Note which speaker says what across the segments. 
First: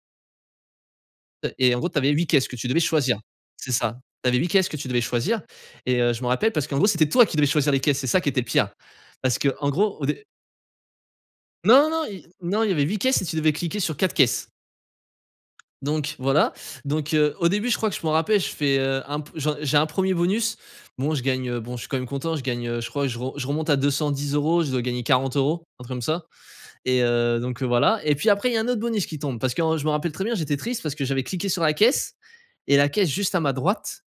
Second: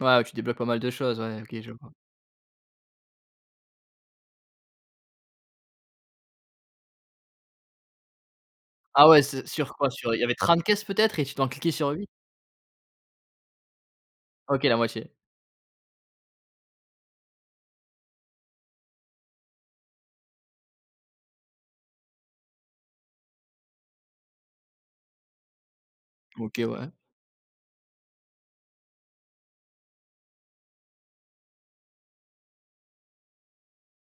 Speaker 1: Ouais tu débloques pas mal de choses. Ouais,
Speaker 2: Heu
Speaker 1: OK je
Speaker 2: et en gros,
Speaker 1: vois.
Speaker 2: tu avais 8 caisses que tu devais choisir. C'est ça, tu avais 8 caisses que tu devais choisir. Et, heu, je me rappelle parce qu'en gros, c'était toi qui devais choisir les caisses. C'est ça qui était le pire.
Speaker 1: Ah ouais,
Speaker 2: Parce
Speaker 1: se
Speaker 2: que en
Speaker 1: sur quoi?
Speaker 2: gros, au
Speaker 1: Sur il
Speaker 2: dé
Speaker 1: y avait 30 caisses peut-être, et tu dois en cliquer
Speaker 2: Non, non,
Speaker 1: sur
Speaker 2: non,
Speaker 1: 8?
Speaker 2: y non, il y avait 8 caisses, et tu devais cliquer sur 4 caisses.
Speaker 1: OK, la moitié.
Speaker 2: Donc voilà. Donc, heu, au début je crois que je m'en rappelle, je fais, heu, un peu j'ai un premier bonus, bon je gagne. Heu, bon je suis quand même content, je gagne, je crois je re je remonte à 210€, je dois gagner 40€, un truc comme ça.
Speaker 1: OK, ouais.
Speaker 2: Et, heu, donc, heu, voilà. Et puis après il y a un autre bonus qui tombe. Parce que en je me rappelle très bien, j'étais triste parce que j'avais cliqué sur la caisse et la caisse juste à ma droite,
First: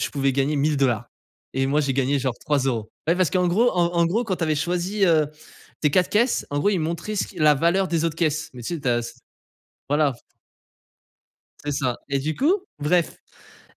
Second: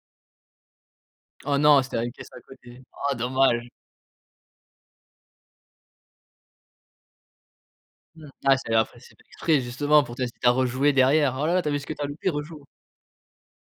Speaker 2: je pouvais gagner 1000$.
Speaker 1: Oh
Speaker 2: Et moi
Speaker 1: non
Speaker 2: j'ai
Speaker 1: c'était la
Speaker 2: gagné
Speaker 1: caisse
Speaker 2: genre,
Speaker 1: à
Speaker 2: trois
Speaker 1: côté,
Speaker 2: euros.
Speaker 1: oh
Speaker 2: Ouais parce qu'en
Speaker 1: dommage.
Speaker 2: gros, en en gros quand tu avais choisi, heu, tes 4 caisses. En gros ils montraient ce qui la valeur des autres
Speaker 1: Mmh.
Speaker 2: caisses.
Speaker 1: Ah
Speaker 2: Mais tu
Speaker 1: c'est
Speaker 2: sais, tu as
Speaker 1: après c'est
Speaker 2: s
Speaker 1: fait exprès justement
Speaker 2: Voilà.
Speaker 1: pour t'inciter à rejouer derrière. «Oh là là t'as
Speaker 2: C'est
Speaker 1: vu ce que
Speaker 2: ça.
Speaker 1: tu as
Speaker 2: Et
Speaker 1: loupé?
Speaker 2: du coup,
Speaker 1: Rejoue».
Speaker 2: bref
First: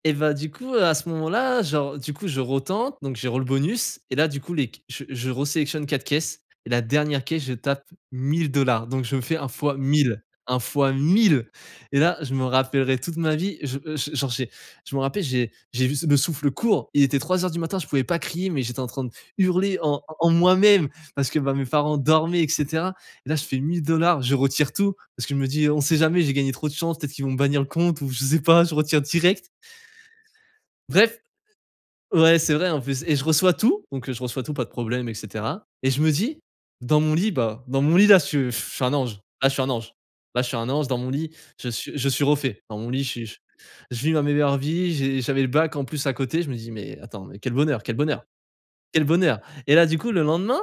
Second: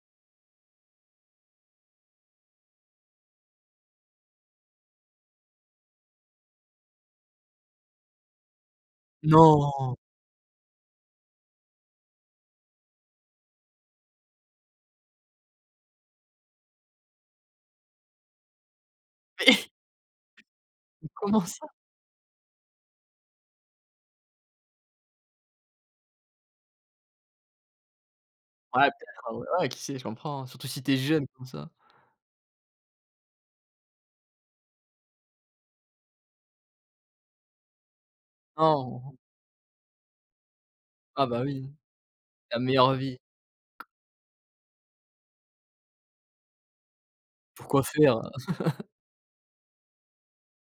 Speaker 2: et bah du coup à ce moment là genre, du coup je retente donc j'ai re le bonus. Et là du coup les c je je re sélectionne 4 caisses et la dernière caisse je tape 1000$ donc je me fais un fois
Speaker 1: Non!
Speaker 2: 1000, un fois 1000. Et là je me rappellerai toute ma vie, je je je genre j'ai je me rappelle, j'ai j'ai vu le souffle court. Il était 03:00 du matin, je pouvais pas crier, mais j'étais en train de hurler en en moi-même,
Speaker 1: Mais
Speaker 2: parce que
Speaker 1: comment
Speaker 2: bah mes
Speaker 1: ça?
Speaker 2: parents dormaient et cetera. Et là, je fais 1000$, je retire tout parce que je me dis, on sait jamais, j'ai gagné. Trop de chance, peut être qu'ils vont bannir le compte, ou je ne sais pas, je
Speaker 1: Ouais
Speaker 2: retire
Speaker 1: peut-être, ah ouais
Speaker 2: direct
Speaker 1: ouais qui sait, je comprends. Surtout si tu es
Speaker 2: bref.
Speaker 1: jeune comme ça.
Speaker 2: Ouais, c'est vrai en plus et je reçois tout, donc je reçois tout, pas de problème, et cetera. Et je me dis, dans mon lit bah, dans mon lit là je je suis un
Speaker 1: Han.
Speaker 2: ange, ah je suis un ange, là je suis un ange dans mon
Speaker 1: Ah
Speaker 2: lit,
Speaker 1: bah oui.
Speaker 2: je suis je suis
Speaker 1: La
Speaker 2: refait. Dans mon
Speaker 1: meilleure
Speaker 2: lit, je
Speaker 1: vie.
Speaker 2: suis je vis ma meilleure vie, j'ai j'avais le bac en plus à côté je me dis: «Mais attends, mais quel
Speaker 1: Pour
Speaker 2: bonheur,
Speaker 1: quoi
Speaker 2: quel
Speaker 1: faire?
Speaker 2: bonheur, quel bonheur» et là, du coup, le lendemain,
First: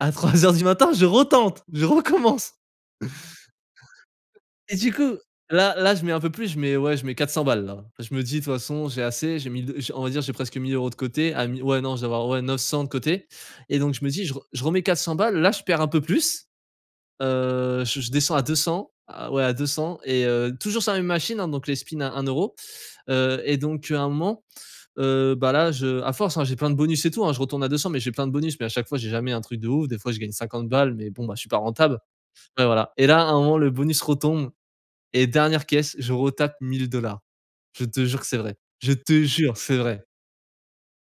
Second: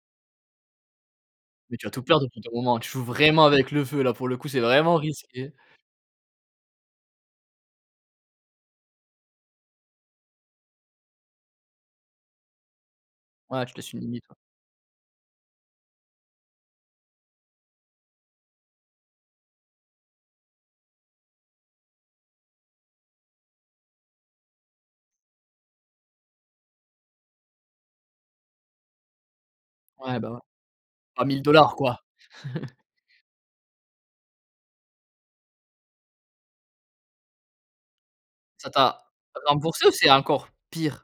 Speaker 2: à 3:00 du matin, je retente,
Speaker 1: Mais
Speaker 2: je
Speaker 1: tu vas tout perdre au bout d'un
Speaker 2: recommence.
Speaker 1: moment. Tu joues vraiment avec le feu là, pour le coup c'est
Speaker 2: Et du
Speaker 1: vraiment
Speaker 2: coup,
Speaker 1: risqué.
Speaker 2: là là, je mets un peu plus, je mets ouais je mets 400 balles là. Je me dis, de toute façon j'ai assez, j'ai 1000 d on va dire, j'ai presque 1000€ de côté. Ah mi ouais non, je dois avoir ouais 900 de côté.
Speaker 1: Ouais tu
Speaker 2: Et
Speaker 1: te laisses
Speaker 2: donc
Speaker 1: une
Speaker 2: je me dis
Speaker 1: limite
Speaker 2: je
Speaker 1: ouais.
Speaker 2: re je remets 400 balles, là je perds un peu plus. Heu, je je descends à 200, à ouais à 200 et, heu, toujours sur la même machine hein, donc les spin à 1€. Heu, et donc à un moment, heu bah là je à force hein j'ai plein de bonus et tout hein. Je retourne à 200 mais j'ai plein de bonus, mais à chaque fois j'ai jamais un truc de ouf. Des fois
Speaker 1: Ouais
Speaker 2: je
Speaker 1: bah
Speaker 2: gagne
Speaker 1: ouais.
Speaker 2: 50 balles, mais bon
Speaker 1: trois
Speaker 2: bah, je
Speaker 1: mille
Speaker 2: suis pas
Speaker 1: dollars
Speaker 2: rentable.
Speaker 1: quoi.
Speaker 2: Ouais voilà et là à un moment le bonus retombe, et dernière caisse je retape 1000$. Je te jure c'est vrai,
Speaker 1: Ça
Speaker 2: je
Speaker 1: t'a,
Speaker 2: te jure c'est
Speaker 1: remboursé ou
Speaker 2: vrai.
Speaker 1: c'est encore, pire?